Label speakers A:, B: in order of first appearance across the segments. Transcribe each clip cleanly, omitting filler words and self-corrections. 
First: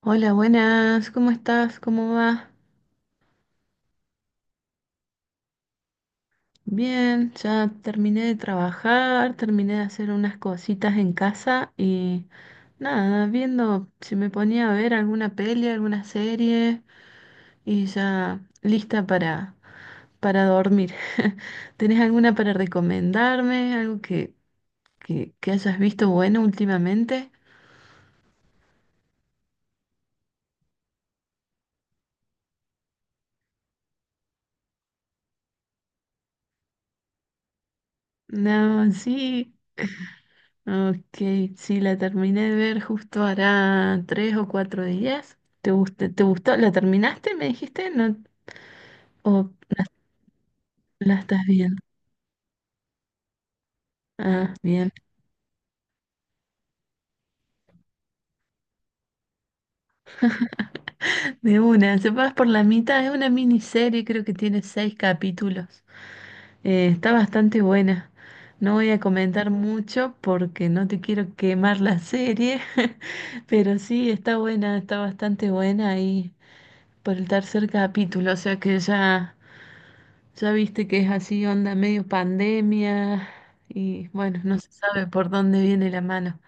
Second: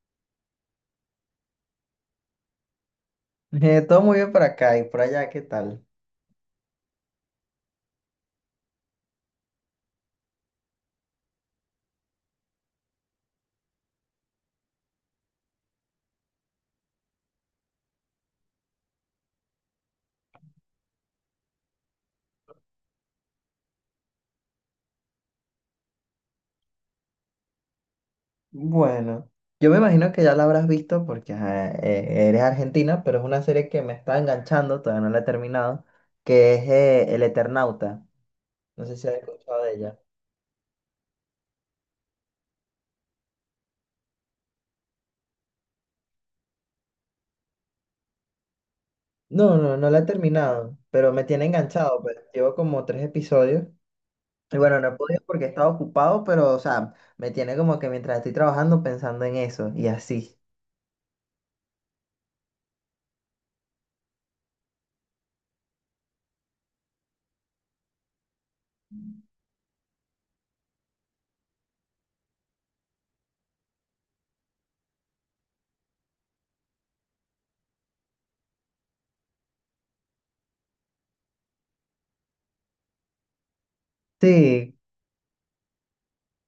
A: Hola, buenas, ¿cómo estás? ¿Cómo vas?
B: Todo muy bien por acá y por allá, ¿qué tal?
A: Bien, ya terminé de trabajar, terminé de hacer unas cositas en casa y nada, viendo si me ponía a ver alguna peli, alguna serie y ya lista para dormir. ¿Tenés alguna para recomendarme? ¿Algo que hayas visto bueno últimamente?
B: Bueno, yo me imagino que ya la habrás visto porque ajá, eres argentina, pero es una serie que me está enganchando, todavía no la he terminado, que es El Eternauta. No
A: No,
B: sé si has
A: sí.
B: escuchado de ella.
A: Ok, sí, la terminé de ver justo hará tres o cuatro días. ¿Te gustó? ¿Te gustó? ¿La terminaste, me dijiste? ¿No? ¿O
B: No, no la he terminado, pero
A: la
B: me
A: estás
B: tiene
A: viendo?
B: enganchado, pues llevo como tres episodios.
A: Ah,
B: Y bueno, no
A: bien.
B: he podido porque he estado ocupado, pero o sea, me tiene como que mientras estoy trabajando pensando en eso y así.
A: De una, se pasa por la mitad, es una miniserie, creo que tiene seis capítulos. Está bastante buena. No voy a comentar mucho porque no te quiero quemar la serie, pero sí, está buena, está bastante buena ahí por el tercer capítulo, o sea que ya... Ya viste que es así, onda medio pandemia y bueno, no se
B: Sí,
A: sabe por dónde viene la mano.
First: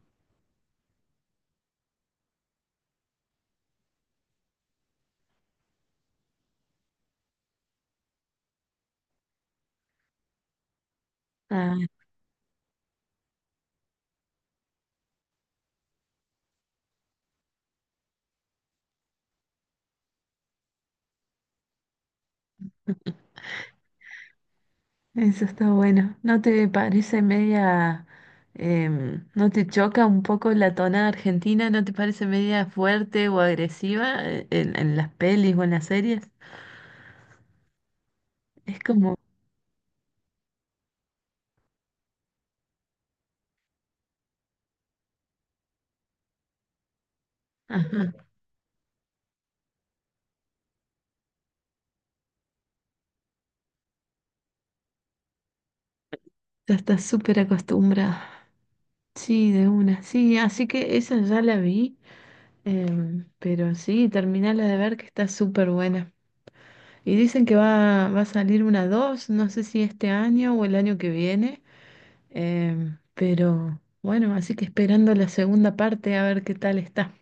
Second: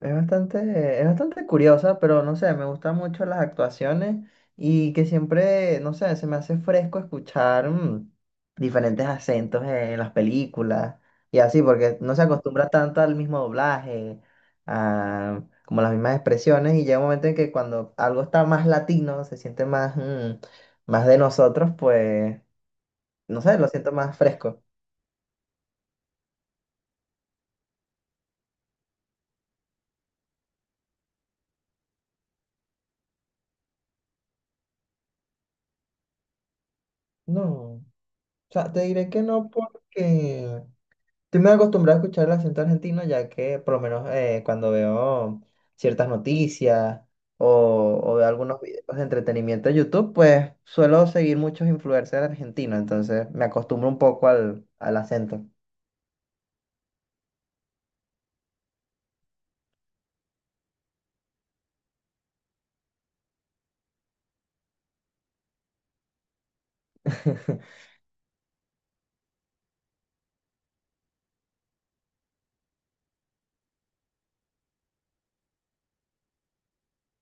B: es bastante, es bastante curiosa, pero no sé, me gustan mucho las actuaciones y que siempre, no sé, se me hace fresco escuchar diferentes acentos en las películas y así,
A: Ah,
B: porque no se acostumbra tanto al mismo doblaje, a como las mismas expresiones y llega un momento en que cuando algo está más latino, se siente más, más de nosotros, pues, no sé, lo siento más fresco.
A: eso está bueno. ¿No te parece media, no te choca un poco la tonada argentina? ¿No te parece media fuerte o agresiva en las pelis o en las series?
B: No, o sea,
A: Es
B: te diré
A: como,
B: que no porque... Estoy muy acostumbrado a escuchar el acento argentino, ya que por lo menos cuando veo ciertas noticias o
A: ajá,
B: veo algunos videos de entretenimiento de YouTube, pues suelo seguir muchos influencers argentinos, entonces me acostumbro un poco al acento.
A: ya estás súper acostumbrada. Sí, de una, sí, así que esa ya la vi, pero sí, terminala de ver que está súper buena. Y dicen que va a salir una dos, no sé si este año o el año que viene, pero bueno, así que esperando la segunda parte a ver qué tal está.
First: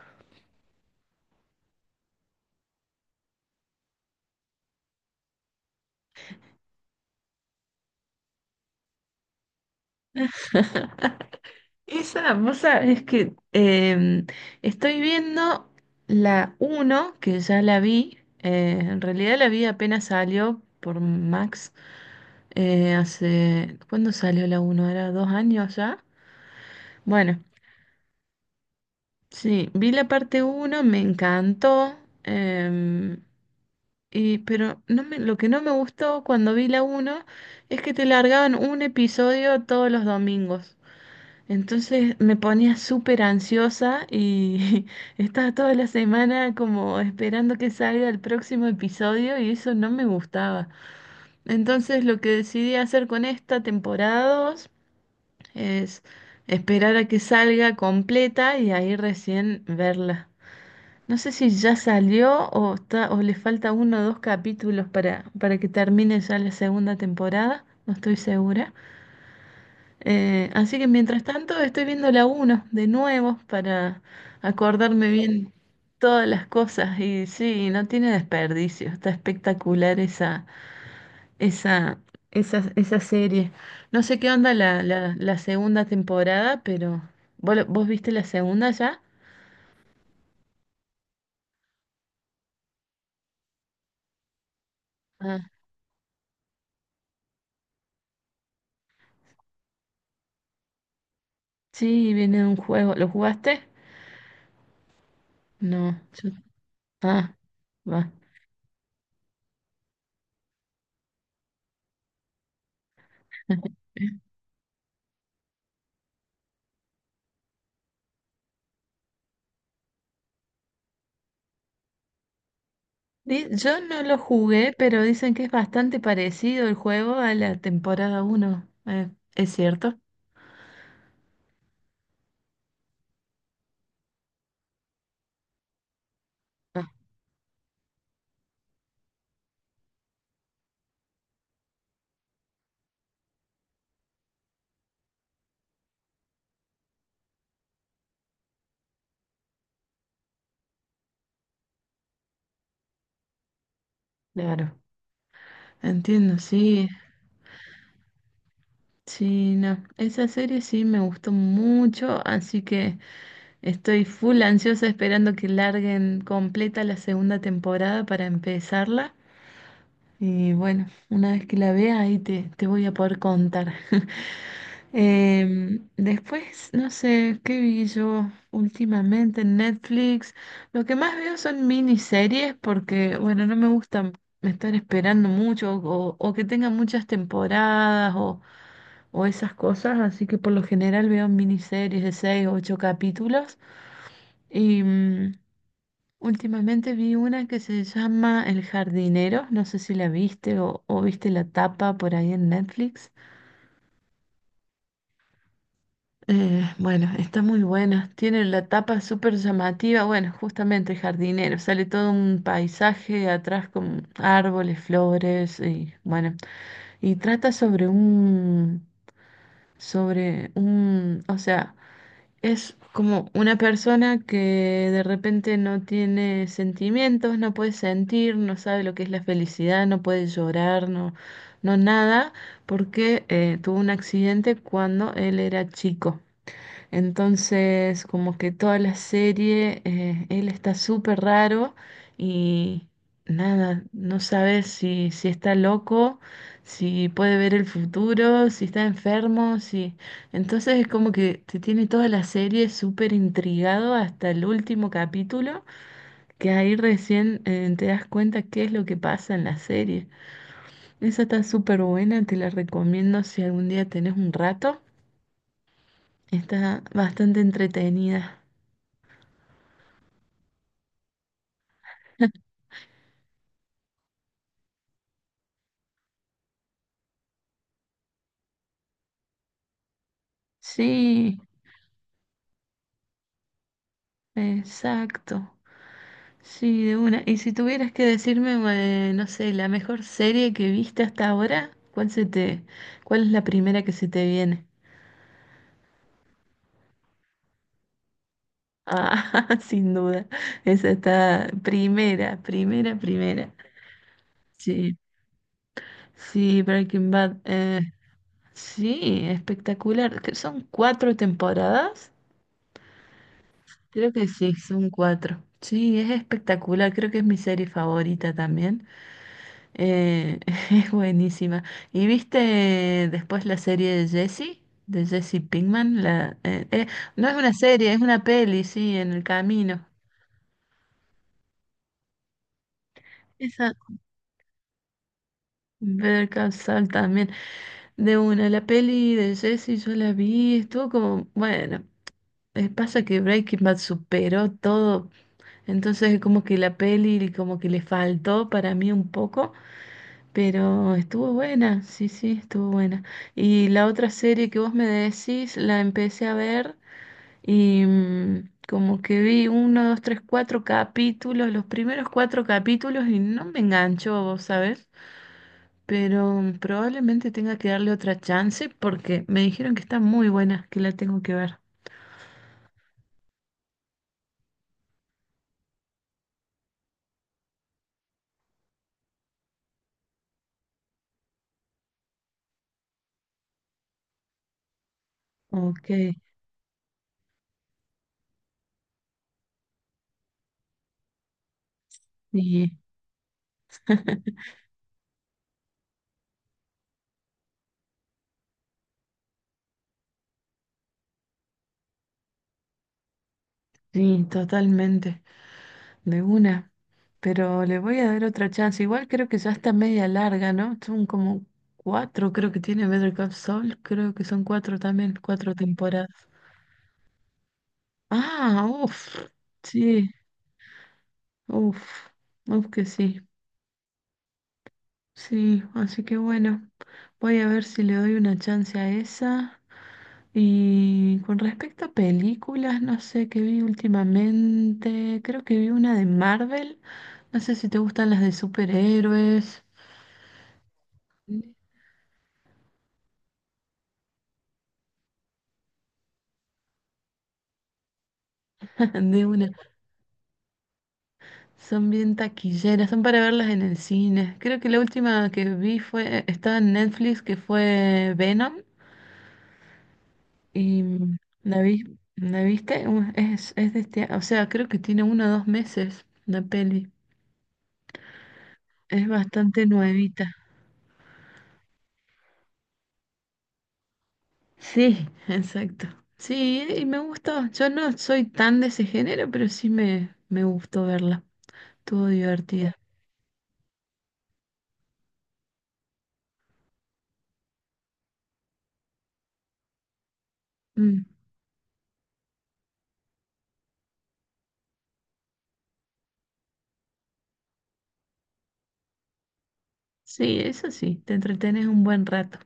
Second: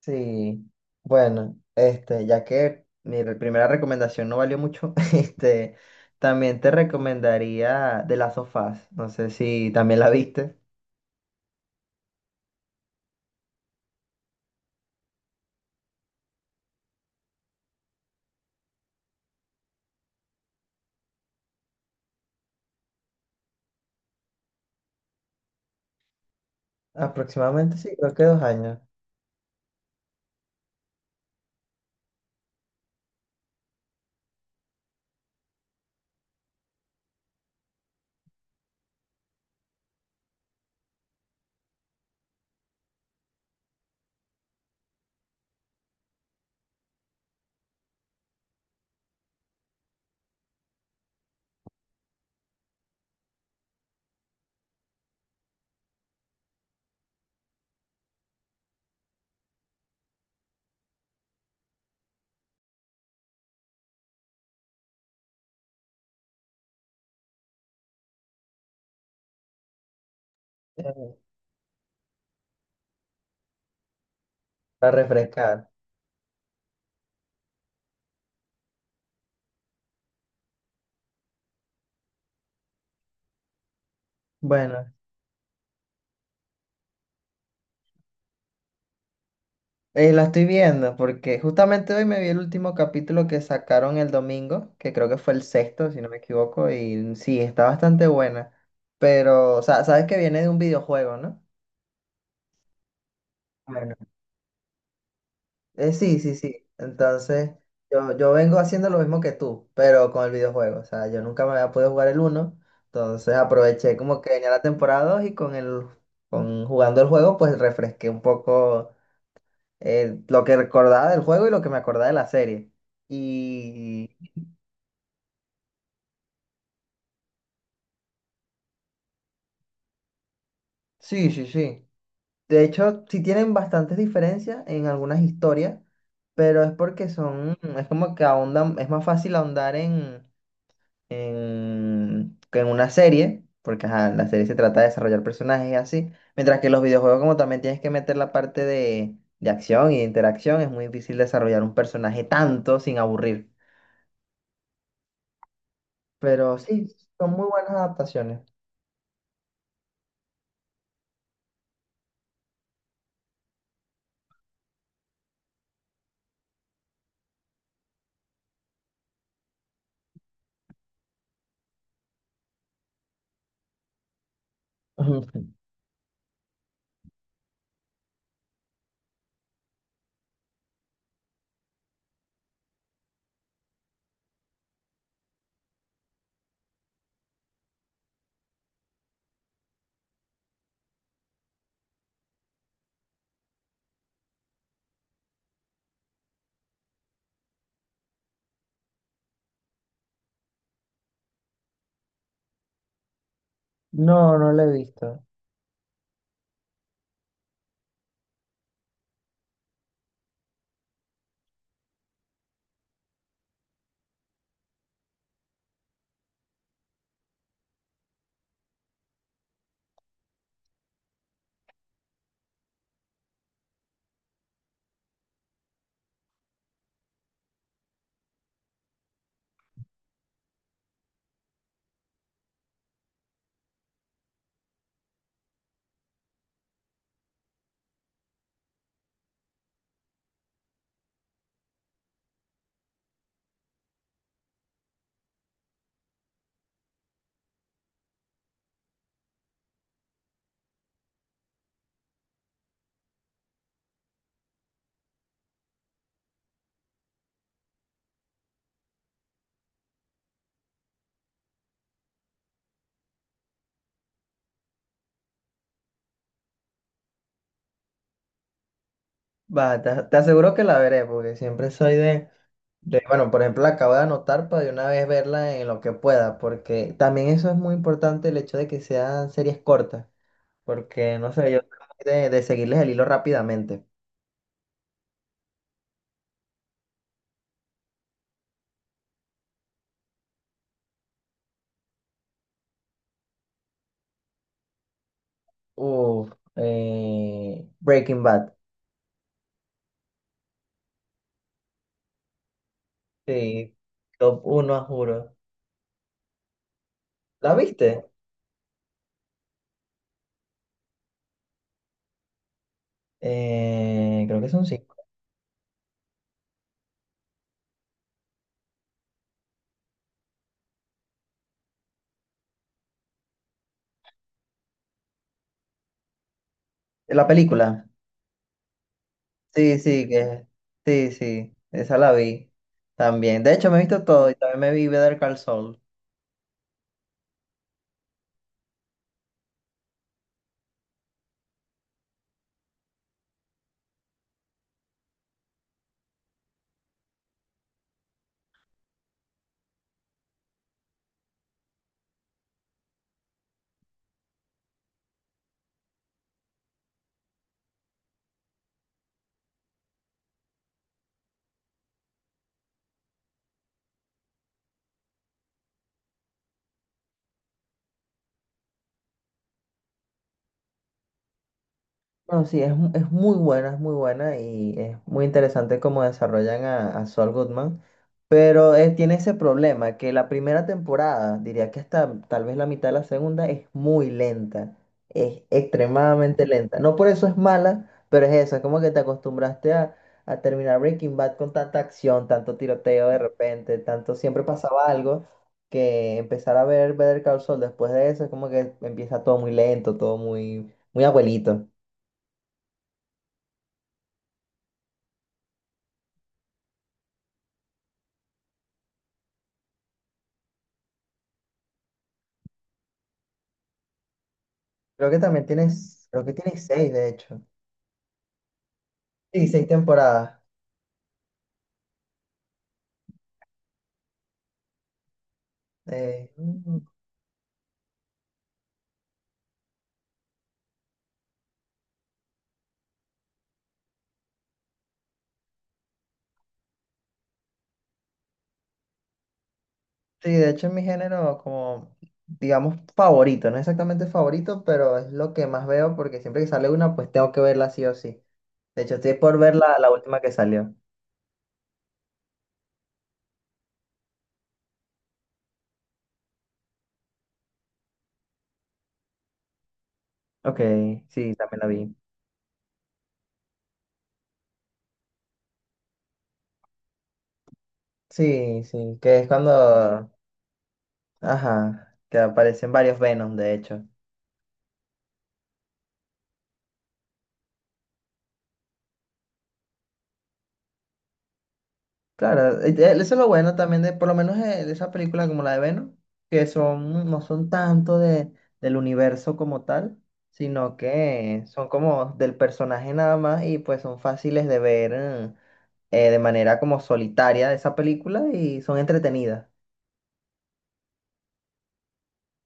B: Sí, bueno, este, ya que mi primera recomendación no valió mucho, este, también te recomendaría The Last of Us, no sé si también la viste.
A: Esa, vos sabés que estoy viendo la uno, que ya la vi, en realidad la vi apenas salió por Max, hace, ¿cuándo salió la uno? ¿Era dos años ya? Bueno,
B: Aproximadamente sí, creo que dos años,
A: sí, vi la parte uno, me encantó. em, pero no me, lo que no me gustó cuando vi la uno es que te largaban un episodio todos los domingos. Entonces me ponía súper ansiosa y estaba toda la semana como esperando que salga el próximo episodio y eso no me gustaba. Entonces lo que decidí hacer con esta temporada 2 es esperar a que salga completa y ahí recién verla. No sé si ya salió o está, o le falta uno o dos capítulos para que termine ya la segunda temporada, no estoy segura. Así que
B: eh,
A: mientras tanto estoy viendo la uno de nuevo para
B: para
A: acordarme bien
B: refrescar.
A: todas las cosas. Y sí, no tiene desperdicio, está espectacular esa, esa serie. No sé qué onda
B: Bueno,
A: la segunda temporada, pero ¿vos, vos viste la segunda ya?
B: la estoy viendo porque justamente hoy me vi el último capítulo que sacaron el domingo, que creo que fue el
A: Ah,
B: sexto, si no me equivoco, y sí, está bastante buena. Pero, o sea, sabes que viene de un videojuego, ¿no?
A: sí, viene un juego, ¿lo jugaste?
B: Bueno,
A: No,
B: sí,
A: yo,
B: sí, sí.
A: ah,
B: Entonces,
A: va.
B: yo vengo haciendo lo mismo que tú, pero con el videojuego. O sea, yo nunca me había podido jugar el uno, entonces aproveché como que venía la temporada 2 y con con jugando el juego, pues refresqué un poco lo que recordaba del juego y lo que me acordaba de la serie.
A: Yo no lo
B: Y
A: jugué, pero dicen que es bastante parecido el juego a la temporada uno. ¿Es cierto?
B: sí, sí, sí. De hecho, sí tienen bastantes diferencias en algunas historias, pero es
A: Ah,
B: porque son, es como que ahondan, es más fácil ahondar que en una serie, porque ajá, la serie se trata de desarrollar personajes y así, mientras que los videojuegos como también tienes que meter la parte de acción y de interacción, es muy difícil desarrollar un personaje tanto sin aburrir.
A: claro. Entiendo,
B: Pero
A: sí.
B: sí, son muy buenas adaptaciones.
A: Sí, no. Esa serie sí me gustó mucho, así que estoy full ansiosa esperando que larguen completa la segunda temporada para empezarla. Y bueno, una vez que la vea ahí te voy a poder contar. Después, no sé, ¿qué vi yo últimamente en Netflix? Lo que más veo son miniseries porque, bueno, no me gustan estar esperando mucho o que tengan muchas temporadas o esas cosas, así que por lo general veo miniseries de seis o ocho capítulos. Y últimamente vi una que se llama El jardinero, no sé si la viste o viste la tapa por ahí en Netflix.
B: No, no la he visto.
A: Bueno, está muy buena. Tiene la tapa súper llamativa. Bueno, justamente jardinero. Sale todo un paisaje atrás con árboles, flores y bueno. Y trata sobre o sea, es como una persona que de repente no tiene sentimientos, no puede sentir, no sabe lo que es la felicidad, no puede llorar, no nada, porque tuvo un accidente cuando él era chico. Entonces, como que toda la serie, él está súper raro y nada, no sabes si, si está loco, si puede ver el futuro, si está enfermo, si... Entonces es como que te tiene toda la serie súper intrigado hasta el último capítulo, que ahí recién te das cuenta qué es lo que pasa en la serie. Esa está súper buena, te la recomiendo si algún día tenés un rato. Está bastante entretenida.
B: Va, te aseguro que la veré, porque siempre soy de bueno, por ejemplo, la acabo de anotar para de una vez verla en lo que pueda, porque también eso es muy importante el hecho de que sean series cortas, porque no
A: Sí,
B: sé, yo soy de seguirles el hilo rápidamente.
A: exacto. Sí, de una. Y si tuvieras que decirme, no sé, la mejor serie que viste hasta ahora, ¿cuál se te, cuál es la primera que se te viene?
B: Uf, Breaking Bad,
A: Ah, sin duda. Esa está primera, primera, primera.
B: sí, top uno,
A: Sí,
B: juro.
A: sí, Breaking Bad.
B: ¿La viste?
A: Sí, espectacular. Que ¿Son cuatro temporadas? Creo que
B: Creo que
A: sí,
B: son
A: son
B: cinco.
A: cuatro. Sí, es espectacular. Creo que es mi serie favorita también. Eh, es buenísima. ¿Y viste después la serie de Jesse? De Jesse Pinkman.
B: La
A: No es una
B: película.
A: serie, es una peli, sí, en el
B: Sí,
A: camino.
B: sí, que sí, sí, esa la vi también. De hecho,
A: Esa.
B: me he visto todo y también me vi Better Call Saul.
A: Better Call Saul también. De una, la peli de Jesse yo la vi, estuvo como, bueno, pasa que Breaking Bad superó todo, entonces como que la peli como que le faltó para mí un poco, pero estuvo buena, sí, sí, estuvo buena. Y la otra serie que vos me decís, la empecé a ver y como que vi uno, dos, tres, cuatro capítulos, los primeros cuatro capítulos y no me enganchó, vos sabés. Pero probablemente tenga que darle otra chance porque me dijeron que está muy buena, que la tengo que ver.
B: No, sí, es, es muy buena y es muy interesante cómo desarrollan a Saul Goodman, pero tiene ese problema que la primera temporada, diría que hasta tal vez la mitad de la segunda, es muy lenta, es
A: Ok,
B: extremadamente lenta. No por eso es mala, pero es eso, es como que te acostumbraste a terminar Breaking Bad con tanta acción, tanto
A: y
B: tiroteo de repente, tanto siempre pasaba algo, que empezar a ver Better Call Saul después de eso es como que empieza todo muy lento, todo muy, muy abuelito.
A: sí, totalmente. De una. Pero le voy a dar otra chance. Igual creo que ya está media larga, ¿no? Son como cuatro, creo que tiene Better Call Saul. Creo que son cuatro
B: Creo
A: también,
B: que también
A: cuatro
B: tienes,
A: temporadas.
B: creo que tienes seis, de hecho.
A: Ah, uff.
B: Sí, seis
A: Sí,
B: temporadas.
A: uff. Uff que sí. Sí, así que
B: Eh,
A: bueno,
B: mm,
A: voy a ver si le doy una chance a esa. Y con respecto a películas, no sé qué vi últimamente. Creo que vi una de Marvel. No sé si te gustan las de superhéroes.
B: sí, de hecho es mi género como, digamos, favorito. No exactamente favorito, pero es lo que más veo porque siempre que sale una, pues tengo que verla sí o sí. De hecho, estoy
A: De
B: por
A: una.
B: ver la última que salió.
A: Son bien taquilleras, son para verlas en el cine. Creo que la última que vi fue, estaba en Netflix, que fue Venom,
B: Ok,
A: y
B: sí, también
A: la
B: la
A: vi,
B: vi.
A: ¿la viste? Es de este, o sea, creo que tiene uno o dos meses la peli.
B: Sí, sí,
A: Es
B: que es
A: bastante
B: cuando,
A: nuevita.
B: ajá, que aparecen varios Venom de hecho.
A: Sí, exacto. Sí, y me gustó. Yo no soy tan de ese género, pero me gustó verla. Estuvo
B: Claro,
A: divertida.
B: eso es lo bueno también de, por lo menos de esas películas como la de Venom, que son, no son tanto de, del universo como tal, sino
A: Mm,
B: que son como del personaje nada más y pues son fáciles de ver de manera como solitaria de esa película y son entretenidas.
A: Sí, eso sí, te entretenes un buen rato.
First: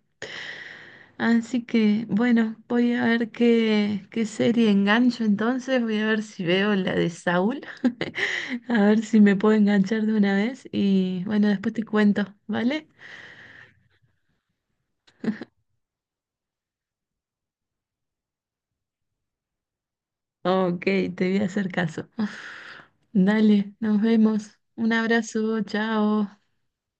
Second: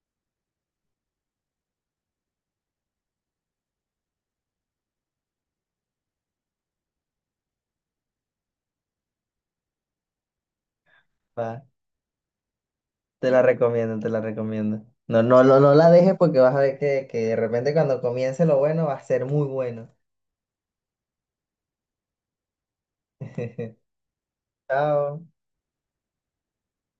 A: Así que, bueno, voy a ver qué serie engancho entonces. Voy a ver si veo la de Saúl. A ver si me puedo enganchar de una vez. Y bueno,
B: Va,
A: después te cuento, ¿vale?
B: te la recomiendo, te la recomiendo. No, no, no la dejes porque vas a ver que de repente cuando comience lo bueno va a ser muy bueno.
A: Ok, te voy a hacer caso. Dale, nos vemos. Un
B: Chao.
A: abrazo, chao.